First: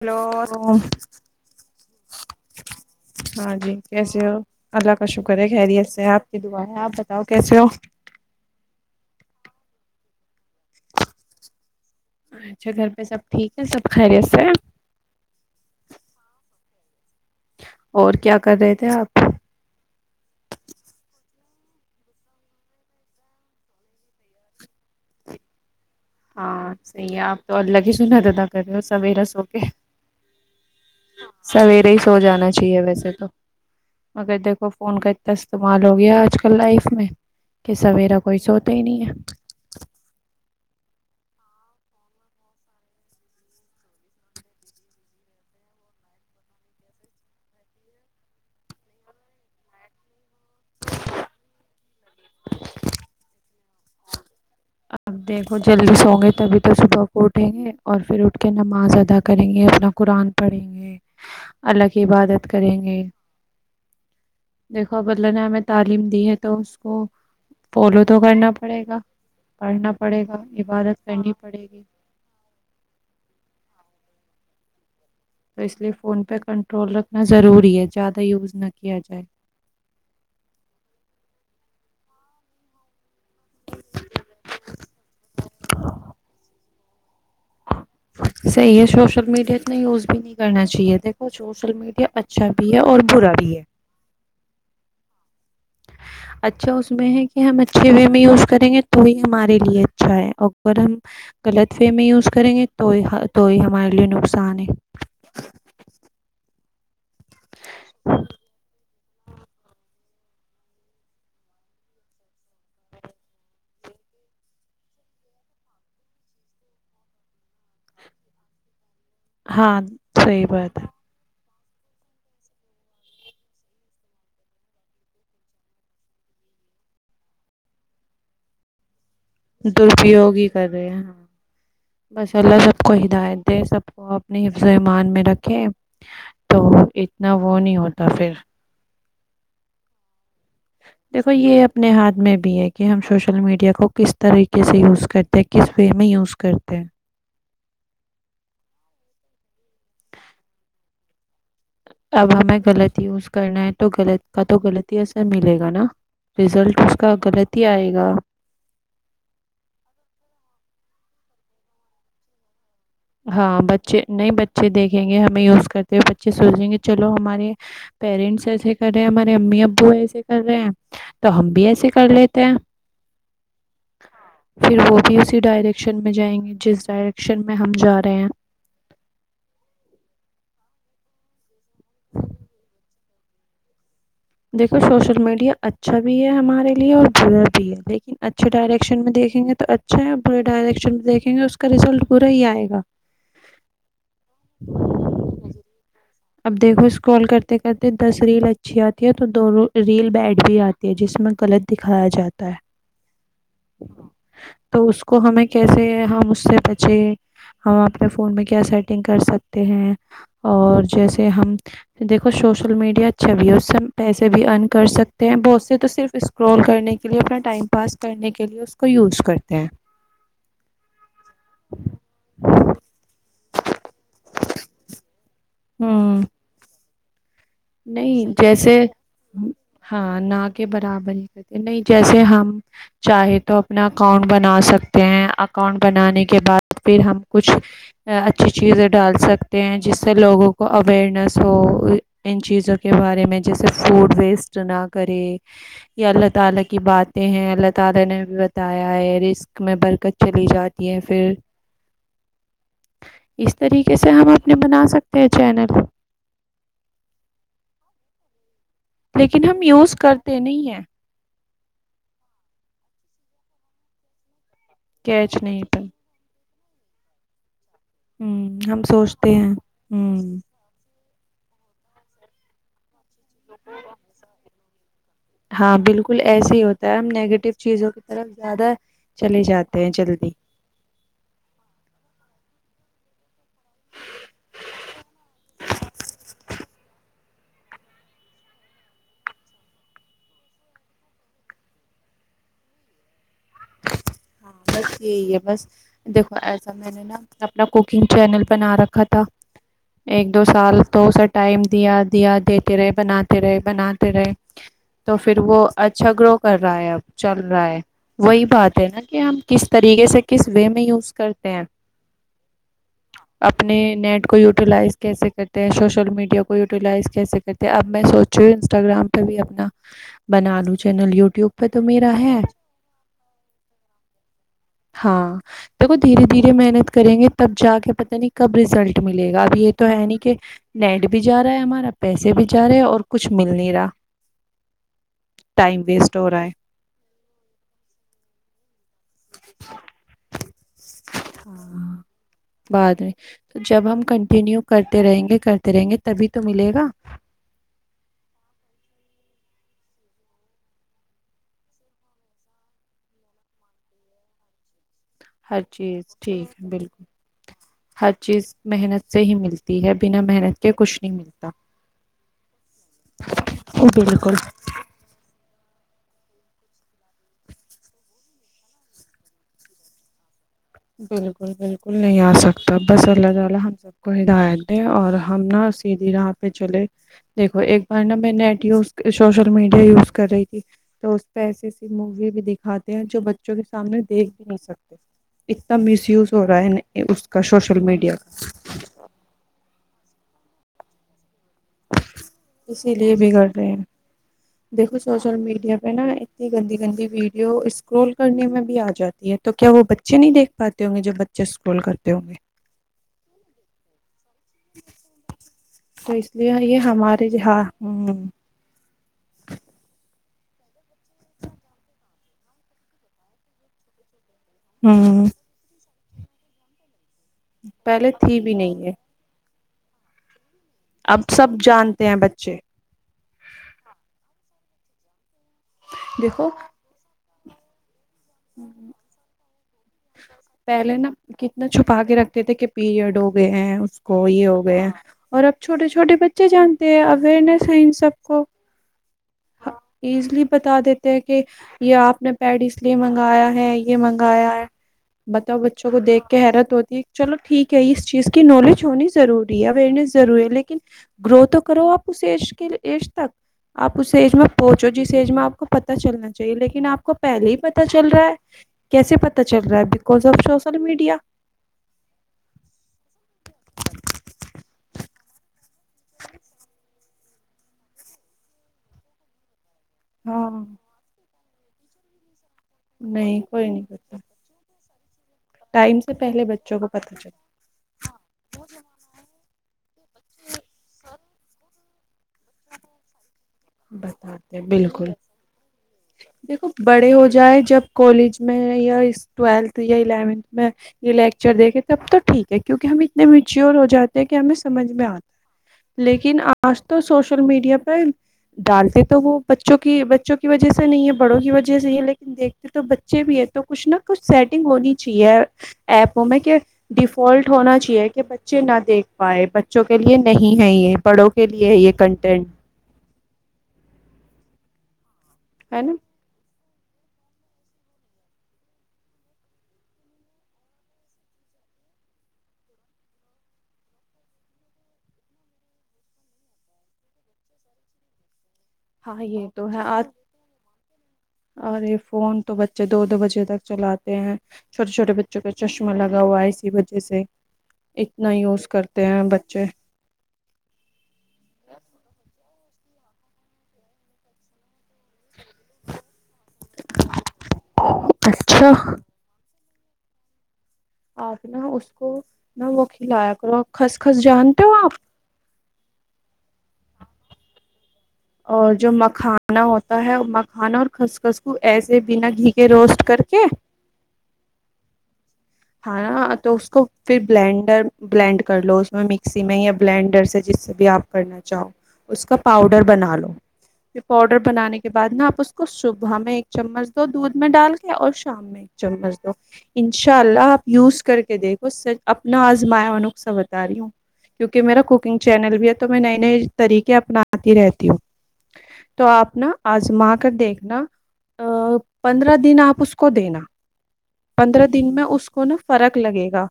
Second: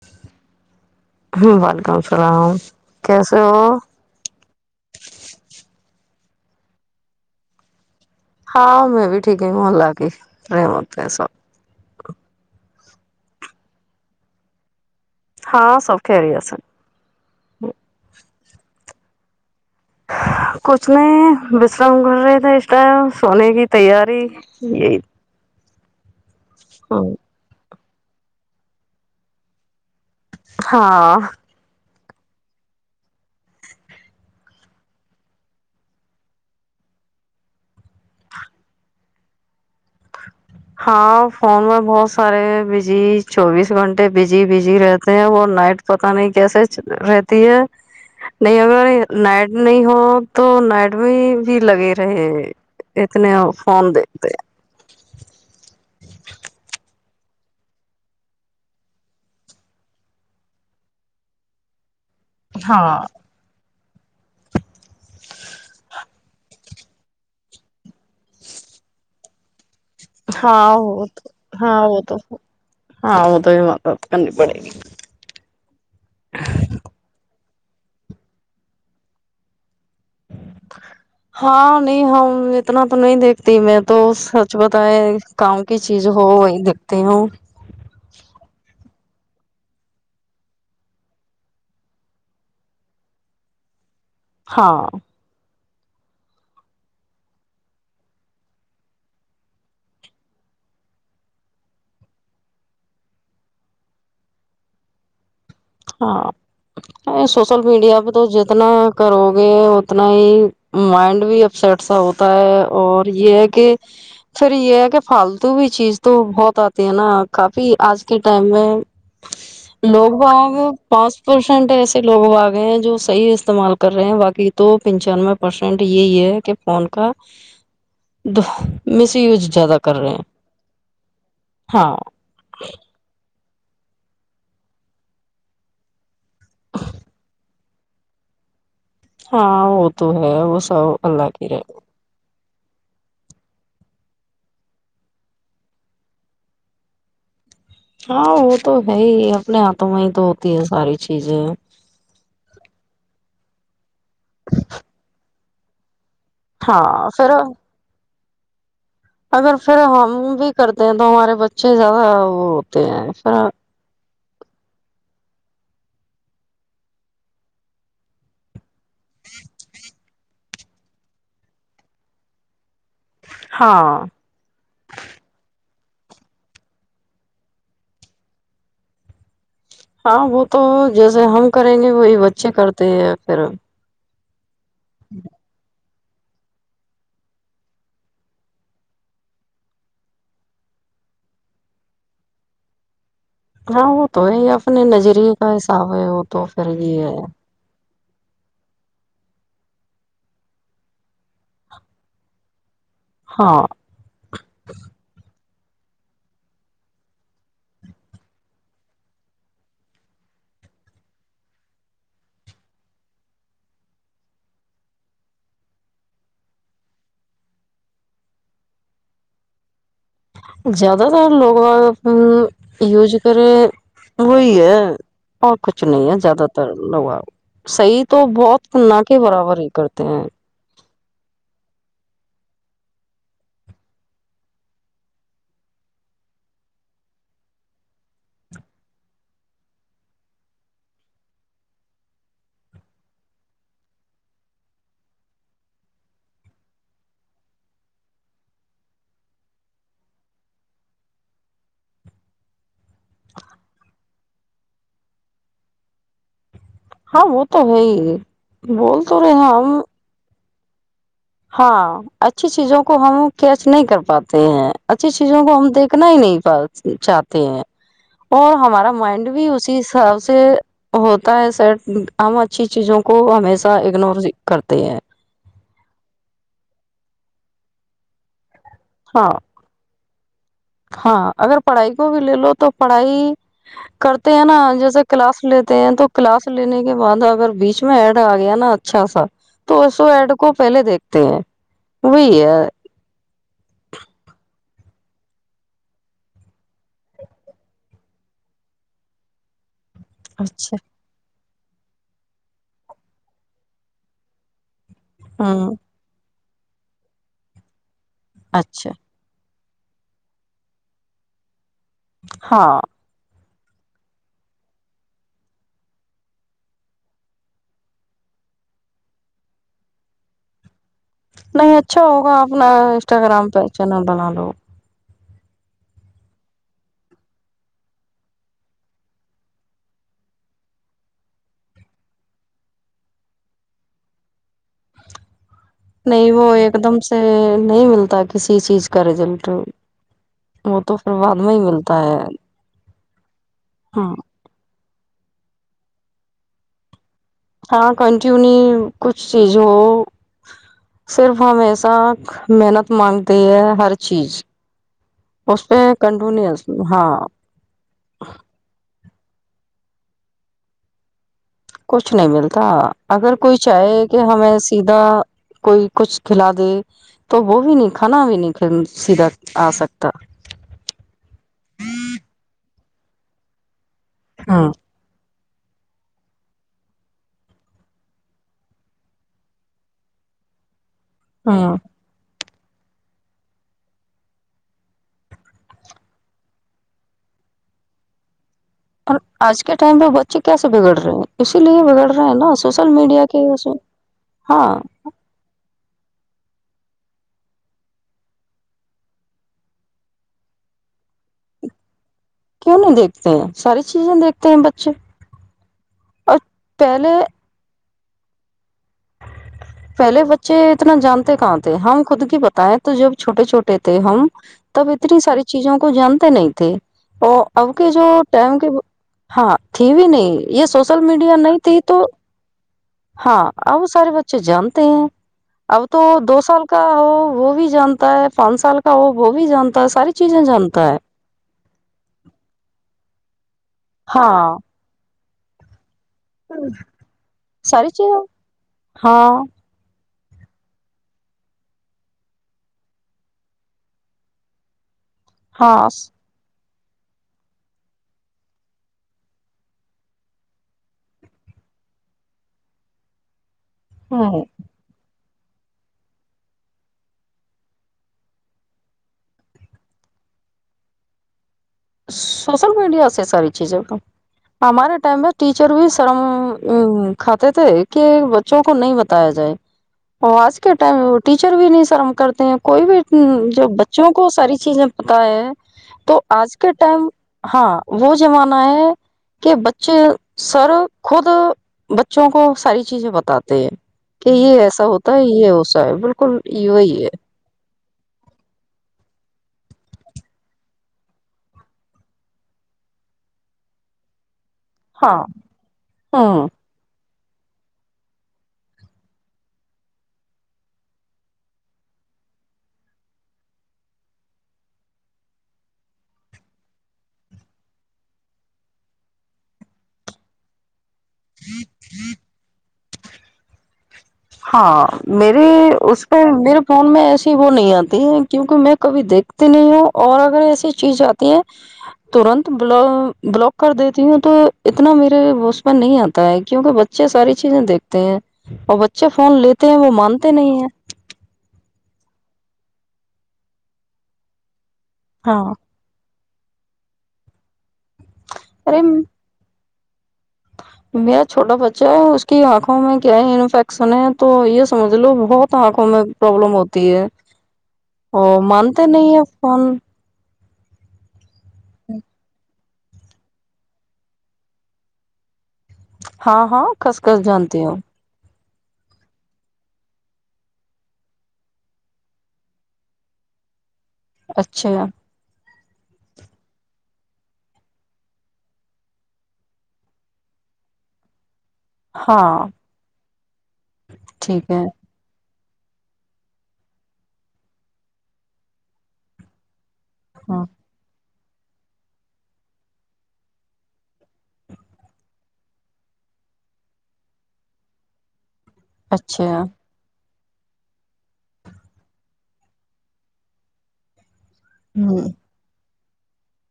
Hello ہوں وعلیکم السلام کیسے ہاں ہو جی کیسے ہو اللہ کا شکر ہے خیریت سے آپ کی دعا ہے آپ بتاؤ کیسے ہو ہاں میں بھی ٹھیک ہوں اللہ کی رحمت ہیں سب اچھا گھر پہ سب ٹھیک ہے سب خیریت سے ہے ہاں سب خیریت سے اور کیا کر رہے تھے آپ کچھ نہیں بس ہم کر رہے تھے اس ٹائم سونے کی تیاری یہی ہاں صحیح ہے آپ تو اللہ کی ج ندا ادا کر رہے ہو سویرے سو کے ہاں سویرے ہی سو جانا چاہیے ویسے تو مگر دیکھو فون کا اتنا استعمال ہو گیا آج کل لائف میں کہ سویرا کوئی سوتا ہی نہیں ہے ہاں فون میں بہت سارے بزی چوبیس گھنٹے بزی بزی رہتے ہیں وہ نائٹ پتا نہیں کیسے رہتی ہے نہیں اگر نائٹ نہیں ہو تو نائٹ میں بھی لگے رہے ہیں اتنے فون دتے ہیں اپ دیکھو جلدی سو گے تبھی تو صبح اٹھیں گے اور پھر اٹھ کے نماز ادا کریں گے۔ اپنا قرآن پڑھیں گے الگ۔۔۔۔ عبادت کریں ہاں گے۔ دیکھو اب اللہ نے ہمیں تعلیم دی ہے۔ تو اس کو فالو تو کرنا پڑے گا۔ پڑھنا پڑے گا ہاں عبادت کرنی پڑے گی ہاں تو ہاں تو یہ۔۔۔۔ [unintelligible] تو اس لیے فون پہ کنٹرول رکھنا ضروری ہے۔ زیادہ یوز نہ کیا جائے۔ ہاں نہیں ہم اتنا تو نہیں دیکھتی میں تو سچ بتائے کام کی چیز ہو وہی دیکھتی ہوں۔ صحی ہے شو۔۔۔۔ سوشل میڈیا اتنا یوز بھی نہیں کرنا چاہیے۔ دیکھو سوشل میڈیا اچھا بھی ہے اور برا بھی ہے۔ ہاں۔ اچھا اس میں ہے کہ ہم اچھے وے میں یوز کریں گے تو ہی ہمارے لیے اچھا ہے اگر ہم غلط وے میں یوز کریں گے تو تو ہی ہمارے لیے نقصان ہے ہاں سوشل میڈیا پہ تو جتنا کرو گے اتنا ہی مائنڈ بھی اپسٹ سا ہوتا ہے اور یہ ہے کہ پھر یہ ہے کہ فالتو بھی چیز تو بہت آتی ہے نا کافی آج کے ٹائم میں ہاں صی پاسپورٹ ٹ ایسے لوگ آگئے ہیں جو صح استعمال کر رہے ہیں باقی تو پنچانوے پرسینٹ یہی ہے کہ فون کا مس یوز زیادہ کر رہے ہیں درپیوگ ہی کر رہے ہاں ہاں بس اللہ سب کو ہدایت سب کو اپنی حفظ ایمان میں رکھے تو اتنا وہ نہیں ہوتا ہوتا پھر ہاں ہو تو ہے وہ سب اللہ دیکھو کی یہ رہے اپنے ہاتھ میں ہے کہ ہم سوشل میڈیا کو کس طریقے سے یوز کرتے ہیں کس وے میں یوز کرتے ہیں ہاں وہ تو ہے ہی اپنے ہاتھوں میں ہی تو ہوتی ہے ساری چیزیں اب ہمیں غلط ہی اس کو کرنا تو غلط کا تو غلط ہی اثر ملے گا نا رزلٹ اس ہاں کا پھر غلط ہی آئے گا اگر پھر ہم بھی کرتے ہیں تو ہمارے بچے زیادہ وہ ہوتے ہیں پھر ہاں بچے نہیں بچے دیکھیں گے ہمیں یز کرتے ہوئے بچے سوچ دیں گے چلو ہمارے پیرنٹس ایسے کر رہے ہیں ہمارے امی ابو ایسے کر رہے ہیں تو ہم بھی ایسے کر لیتے ہیں ہاں پھر وہ بھی اسی ڈائریک شن میں جائیں گے جس ڈائریکشن میں ہم جا رہے ہیں ہاں وہ تو جیسے ہم کریں گے وہی بچے کرتے ہیں پھر دیکے سوشل میڈیا اچھا بھی ہے ہمارے لیے اور برا بھی ہے لیکن اچھے ڈائریکشن میں دیکھیں گے تو اچھا ہے اور برے ڈائریکشن میں دیکھیں گے اس کا رزلٹ برا ہی آئے گا ہاں وہ تو ہے یہ اپنے نظریے کا حساب ہے وہ تو اب پھر دیکھو یہ ہے کال کرتے کرتے دس ریل اچھی آتی ہے تو دو ریل بیڈ بھی آتی ہے جس میں غلط دکھایا جاتا ہے ہاں تو اس کو ہمیں کیسے ہم اس سے بچے ہم اپنے فون میں کیا سیٹنگ کر سکتے ہیں اور جیسے ہم دیکھو سوشل میڈیا اچھا بھی ہے اس سے ہم پیسے بھی ارن کر سکتے ہیں بہت سے تو صرف اسکرول کرنے کے لیے اپنا ٹائم پاس کرنے کے لیے اس کو یوز کرتے ہیں زیادہ تر لوگ آ یوز کرے وہی ہے کچھ نہیں ہے ہوں زیادہ تر ج نوا صحیح تو نہیں بہت جیسے نہ کے برابر ہی کرتے ہاں ہیں نہ کے برابر نہیں جیسے ہم چاہے تو اپنا اکاؤنٹ بنا سکتے ہیں اکاؤنٹ بنانے کے بعد پھر ہم کچھ اچھی چیزیں ڈال سکتے ہیں جس سے لوگوں کو اوئرنیس ہو ان چیزوں کے بارے میں جیسے فوڈ ویسٹ نہ کریں یا اللہ تعالی کی باتیں ہیں اللہ تعالی نے بھی بتایا ہے رزق میں برکت چلی جاتی ہے پھر اس طریقے سے ہم اپنے بنا سکتے ہیں چینل ہاں وہ تو ہے ہی بول تو رہے لیکن ہیں ہم یوز کرتے نہیں ہیں [inaudible] ہاں اچھی چیزوں کو ہم کیچ نہیں کر پاتے ہیں اچھی کیچ چیزوں کو نہیں ہم پر دیکھنا ہی نہیں پات چاہتے ہیں اور ہوں ہم ہمارا مائنڈ سوچتے بھی ہیں اسی حساب ہوں سے ہوتا ہے سرام اچھی چیزوں کو ہمیشہ اگنور کرتے ہیں ہاں بالکل ایسے ہی ہوتا ہے ہم نگیٹو چیزوں کی طرف زیادہ ہاں چلے جاتے ہیں چل ج [unintelligible] [inaudible] ہاں اگر پڑھائی کو بھی لے لو تو پڑھائی کرتے ہیں نا جیسے کلاس لیتے ہیں تو کلاس لینے کے بعد اگر بیچ میں ایڈ آ گیا نا اچھا سا تو اسو ایڈ کو پہلے دیکھتے ہیں وہی ہے ہاں بس یہی ہے بس دیکھو ایسا میں نے نا اپنا کوکنگ چینل بنا رکھا تھا ایک دو اچھا سال تو سٹ ٹائم دیا دیا دیتے رہے بناتے رہے بناتے رہے تو پھر وہ ہوں اچھا گرو کر رہا ہے اب چل رہا ہے وہی بات ہے اچھا نا ہم کس طریقے سے کس وے میں یوز کرتے ہیں ہاں اپنے نیٹ کو یوٹیلائز کیسے کرتے ہیں سوشل میڈیا کو یوٹیلائز کیسے کرتے ہیں اب میں سوچی ہ انسٹاگرام پہ بھی اپنا بنا لوں چینل یوٹیوب پہ نہیں تو اچھا میرا ہوگا ہے اپنا انسٹاگرام پہ چینل بنا لو ہاں دیکھو دھیرے دھیرے محنت کریں گے تب جا کے پت نہیں کب ریزلٹ ملے گا اب یہ تو ہے نہیں کہ نیٹ بھی جا رہا ہے ہمارا پیسے بھی جا رہے ہے اور کچھ مل نہیں رہا ٹائم ویسٹ ہو نہیں وہ رہا ہے ایک دم سے نہیں ملتا کسی ک چیز کا رزلٹ وہ تو پھر بعد میں ہی ملتا ہے جی [unintelligible] [inaudible] تو جب ہم ہاں کنٹینیو کرتے رہیں گے کرتے رہیں گے تبھی تو ملے گا ہاں کنٹینو کچھ چیز ہو صرف ہم ایسا محنت مانگتے ہیں ہر چیز ہر اس پہ چیز ٹھیک ہے کنٹینیوس بالکل ہاں ہر چیز محنت سے ہی ملتی ہے بنا محنت کے کچھ نہیں ملتی کچھ نہیں ملتا اگر کوئی چاہے کہ بالکل ہمیں سیدھا کوئی کچھ کھلا دے تو وہ بھی نہیں کھانا بھی نہیں سیدھا آ سکتا بالکل نہیں ا سکتا بس اللہ تعالی ہم سب کو ہاں ڈاے اور ہم نا سیدھی راہ پہ چلے دیکھو ایک بار نہا میں net use social media use کر رہی تھی تو اس پہ ایسی ہاں ایسی موی بھی د کاتے ہیں جو بچوں کے سامنے دیکھ بھی نہیں سکتے اتنا مس یوز ہو رہا ہے اس کا سوشل میڈیا کا اور آج ٹائم پہ بچے کیس بگڑ رہے ہیں اسی لیے بگڑ رہے ہیں نا سوشل اسی لیے میڈیا بھی کے کر رہے ہاں ہیں دیکھو سوشل میڈیا پہ نا اتنی گندی گند ویڈیو اسکرول کرنے میں بھی آ جاتی ہے تو کیا وہ بچے نہیں دیکھ پاتے ہوں گے جو بچے اسکرول کرتے ہوں گے کیوں نہیں دیکھتے ہیں ساری چیزیں دیک تو اس لیے یہ پہلے ہمارے ج ہاں ہوں پہلے بچے اتنا جانتے کہاں تھے ہم خود کی بتائے تو جب چھوٹے چھوٹے تھے ہم تب اتنی ہ ساری چیزوں کو جان نہیں تھے اور اب کے جو پہلے تھی بھی ٹائم کے نہیں ہے ہاں ت بھی نہیں یہ سوشل اب میڈیا سب نہیں تھی تو جانتے ہیں بچے ہاں ا وہ سارے بچے جانتے ت اب تو دو دیکھو سال کا وہ بھی جمپ جتا ہے پانچ سال کا ہو وہ بھی جانتا ہے ساری چیزیں جانتا پہلے ہے نا کتنا چھپا کے رکھتے تھے کہ پیریڈ ہو گئے ہیں اس کو یہ ہاں ہو گئے اور اب چوٹے چو چھوٹے بچے جانتے ہیں اوئیرنیس ہے ساری ان چیزیں سب کو ہاں ایزلی بتا دیتے ہیں کہ یہ آپ نے پیڈ اس لیے منگایا ہے یہ منگایا ہے بتاؤ ہاں بچوں کو دیکھ کے حیرت ہوتی چلو ٹھیک ہے اس چیز کی نالج ہونی ضروری ہے اوئرنیس ضروری ہے لیکن گرو تو کرو آپ اس ایج کے ایج تک اس ایج میں پہنچو جس ج میں آپ کو پت چلنا چاہیے لیکن آپ کو پہلے ہی پتا چل رہا ہے کیسے پتا چل رہا ہے because of social media social media سے ساری چیزیں کو ہمارے ٹائم میں ٹیچر بھی شرم کھاتے تھے کہ بچوں کو نہیں بتایا جائے ا ہاں آس کے ٹائم ٹیچر بھی نہیں شرم کرتے کوئی بھی نہیں جو کوئی نہیں بچوں پتا کو ساری چیزیں ہے ٹائم سے تو پہلے آج ک بچوں کو ٹائم پتا چل ہاں وہ زمانہ ہے کہ بچے سر خود بچوں کو ساری چیزیں بتاتا کہ بتاتے یہ ہیں. ایسا بالکل ہوتا ہے یہ ہو سا ہے بالکل دیکھو یہی ہے بڑے ہو جائے جب کالج میں یا ٹویلتھ یا الیونتھ میں یہ لیکچر دیکھے تب تو ٹھیک ہے کیونکہ ہم اتنے میچیور ہو جاتے ہیں کہ ہمیں سمجھ میں آتا ہاں ہے لیکن ہوں آج تو سوش سوشل میڈیا پرہ ڈالتے تو وہ بچوں کی بچوں کی وجہ سے نہیں ہے بڑوں کی وجہ سے ہی لیکن دیکھتے تو بچے بھی ہے تو کچھ نہ کچھ سیٹنگ ہونی چاہیے ایپوں میں کہ ڈیفالٹ ہونا چاہیے کہ بچے نہ دیکھ پائے بچوں کے لیے نہیں ہے یہ پڑوں کے لیے ہے یہ کنٹینٹ ہاں میرے ہے نا اس پہ میرے فون میں ایسی وہ نہیں آتی ہے کیوںکہ میں کبھی دیکھتی نہیں ہوں اور اگر ایسی چیز آتی ہے ترت ب بلاک کر دیتی ہوں تو اتنا میرے میں نہیں آتا ہے کیوںکہ بچے ساری چیزیں دیکھتے ہیں اچھا ہاں فون لیتے ہیں وہ مانتے نہیں ہیں ارے فون تو بچے دو دو بجے تک چلاتے ہیں چھو چو بچوں ہاں کو چشما لا لگا ہوا اسی وجہ سے اتنا یوز ارے کرتے ہیں بچے میرا چھوٹا بچہ ہے اس کی آنکھ کیا ہے انفیکشن ہے تو یہ سمجھ لو بہت آنکھوں میں پرابلم ہوتی ہے اور اچھا مانتے نہیں اف فان آپ نا اس کو نہا وہ کھلایا کرو کس کس جانتے ہو آپ ہاں ہاں کس کس جانتے ہو اور جو مکھانا ہوتا ہے مکھانا اور خسخس کوو ایسے بنا گھی کے روسٹ کر کے اچھا ہاں نا تو اس کو پھر بلینڈر بلینڈ کر لو اس میں مکسی میں یا بلینڈر سے جس سے بھی آپ کرنا جاؤ اس کا ہاں پاؤڈر بنا لو پ پاؤڈر ٹھیک ہے بنانے کے بعد نا آپ اس کو صبح میں ایک چمچ دو دودھ میں ڈال کے اور شام میں ایک چمچ دو انشاء ہاں اللہ آپ یز کر کے دیکھو س اپنا آزمایا نقصا بتا رہی ہوں کیونکہ میرا کوکنگ چینل بھی ہے تو میں نئے نئے طریقے اپناتی رہتی ہوں تو اچھا آپ نا آزمات دیکھنا پندرہ دن آپ اس کو دینا پندرہ دن میں ہوں اس فرق لگے گا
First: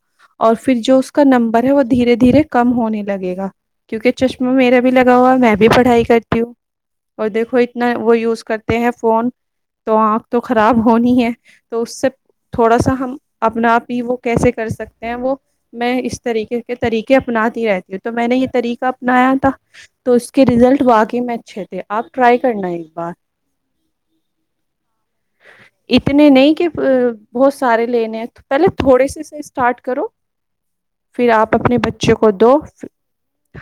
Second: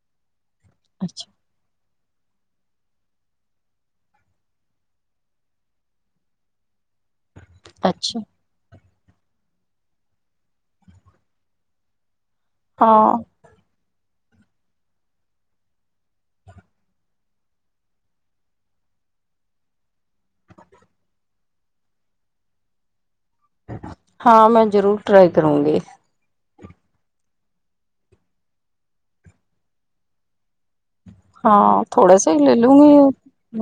اور پھر جو اس کا اچھا نمبر ہے وہ دھیرے دھیرے کم ہونے لگے گا کیونکہ چشمہ میرا بھی لگا ہوا میں بھی پڑھائی کرتی ہوں اور دیکھو اتنا وہ اچھا یوز کر ہیں فون تو آنکھ تو خراب ہونی ہے تو اس سے تھوڑا سا ہاں ہم اپنا آپ ہی وہ کیسے کر سکتے ہیں وہ میں اس طریقے کے طریقے اپناتی رہتی ہوں تو میں نے یہ طریقہ اپنایا تھا تو اس کے رزلٹ واقعی میں اچھے تھے آپ ٹرائی کرنا ایک بار ہاں میں ضرور ٹرائی کروں گی ا بہت سارے لینے ہیں تو پہلے تھوڑے سے سے اسٹارٹ کرو پھر آپ ہاں اپنے بچے تھوڑا کو سا ہی دو لے لوں گی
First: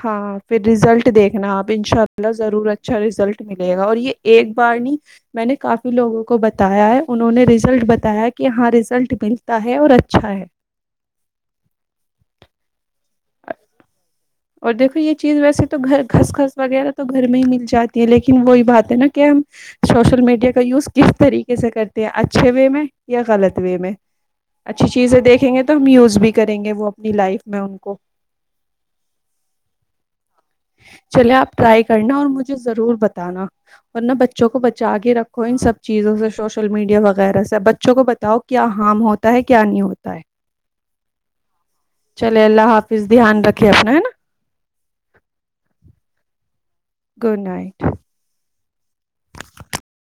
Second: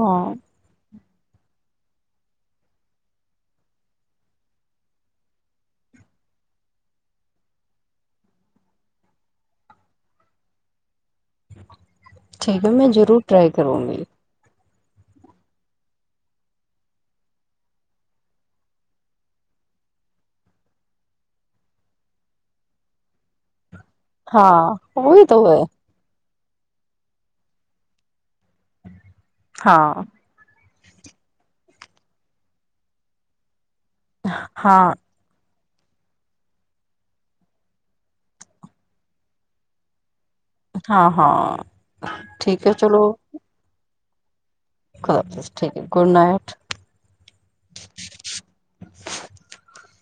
ہاں پھر ریزلٹ دیکھنا آپ ان شاء اللہ ضرور اچھا رزلٹ ملے گا اور یہ ایک بار نہیں میں نے کافی لوگوں کو بتایا ہے انہوں نے ریزلٹ بتایا کہ ہاں ریزلٹ مل ہے اور اچھا ہے ٹھیک ہے میں ضرور ٹرائی کروں گی اور دیکھو یہ چیز ویسے تو گھر گھسخس وغیرہ تو گھر میں ہی مل جاتی ہے لیکن وہی بات ہے نا کہ ہم سوشل میڈیا کا یوز کس طریقے سے کرتے ہیں اچھے وے میں یا غلط وے میں ہاں اچھی چیزیں وہی دیکھیں ہے گے تو میوز بھی کریں گے وہ اپنی لائف میں ان کو ہاں چلے آپ ٹرائی کرنا اور مجھے ضرور بتانا اورورن بچوں کو ہاں بچا کے رکھو ان سب چیزوں سے سوشل میڈیا وغیرہ سے اب بچوں کو بتاؤ کیا ہارم ہوتا ہے کیا نہیں ہوتا ہے ہاں ہاں چلے ٹھیک اللہ ہے چلو حافظ دھیان رکھے ہے نا [unintelligible] خد حافظ ٹھیک ہے گڈ نائٹ گڈ نائٹ [inaudible]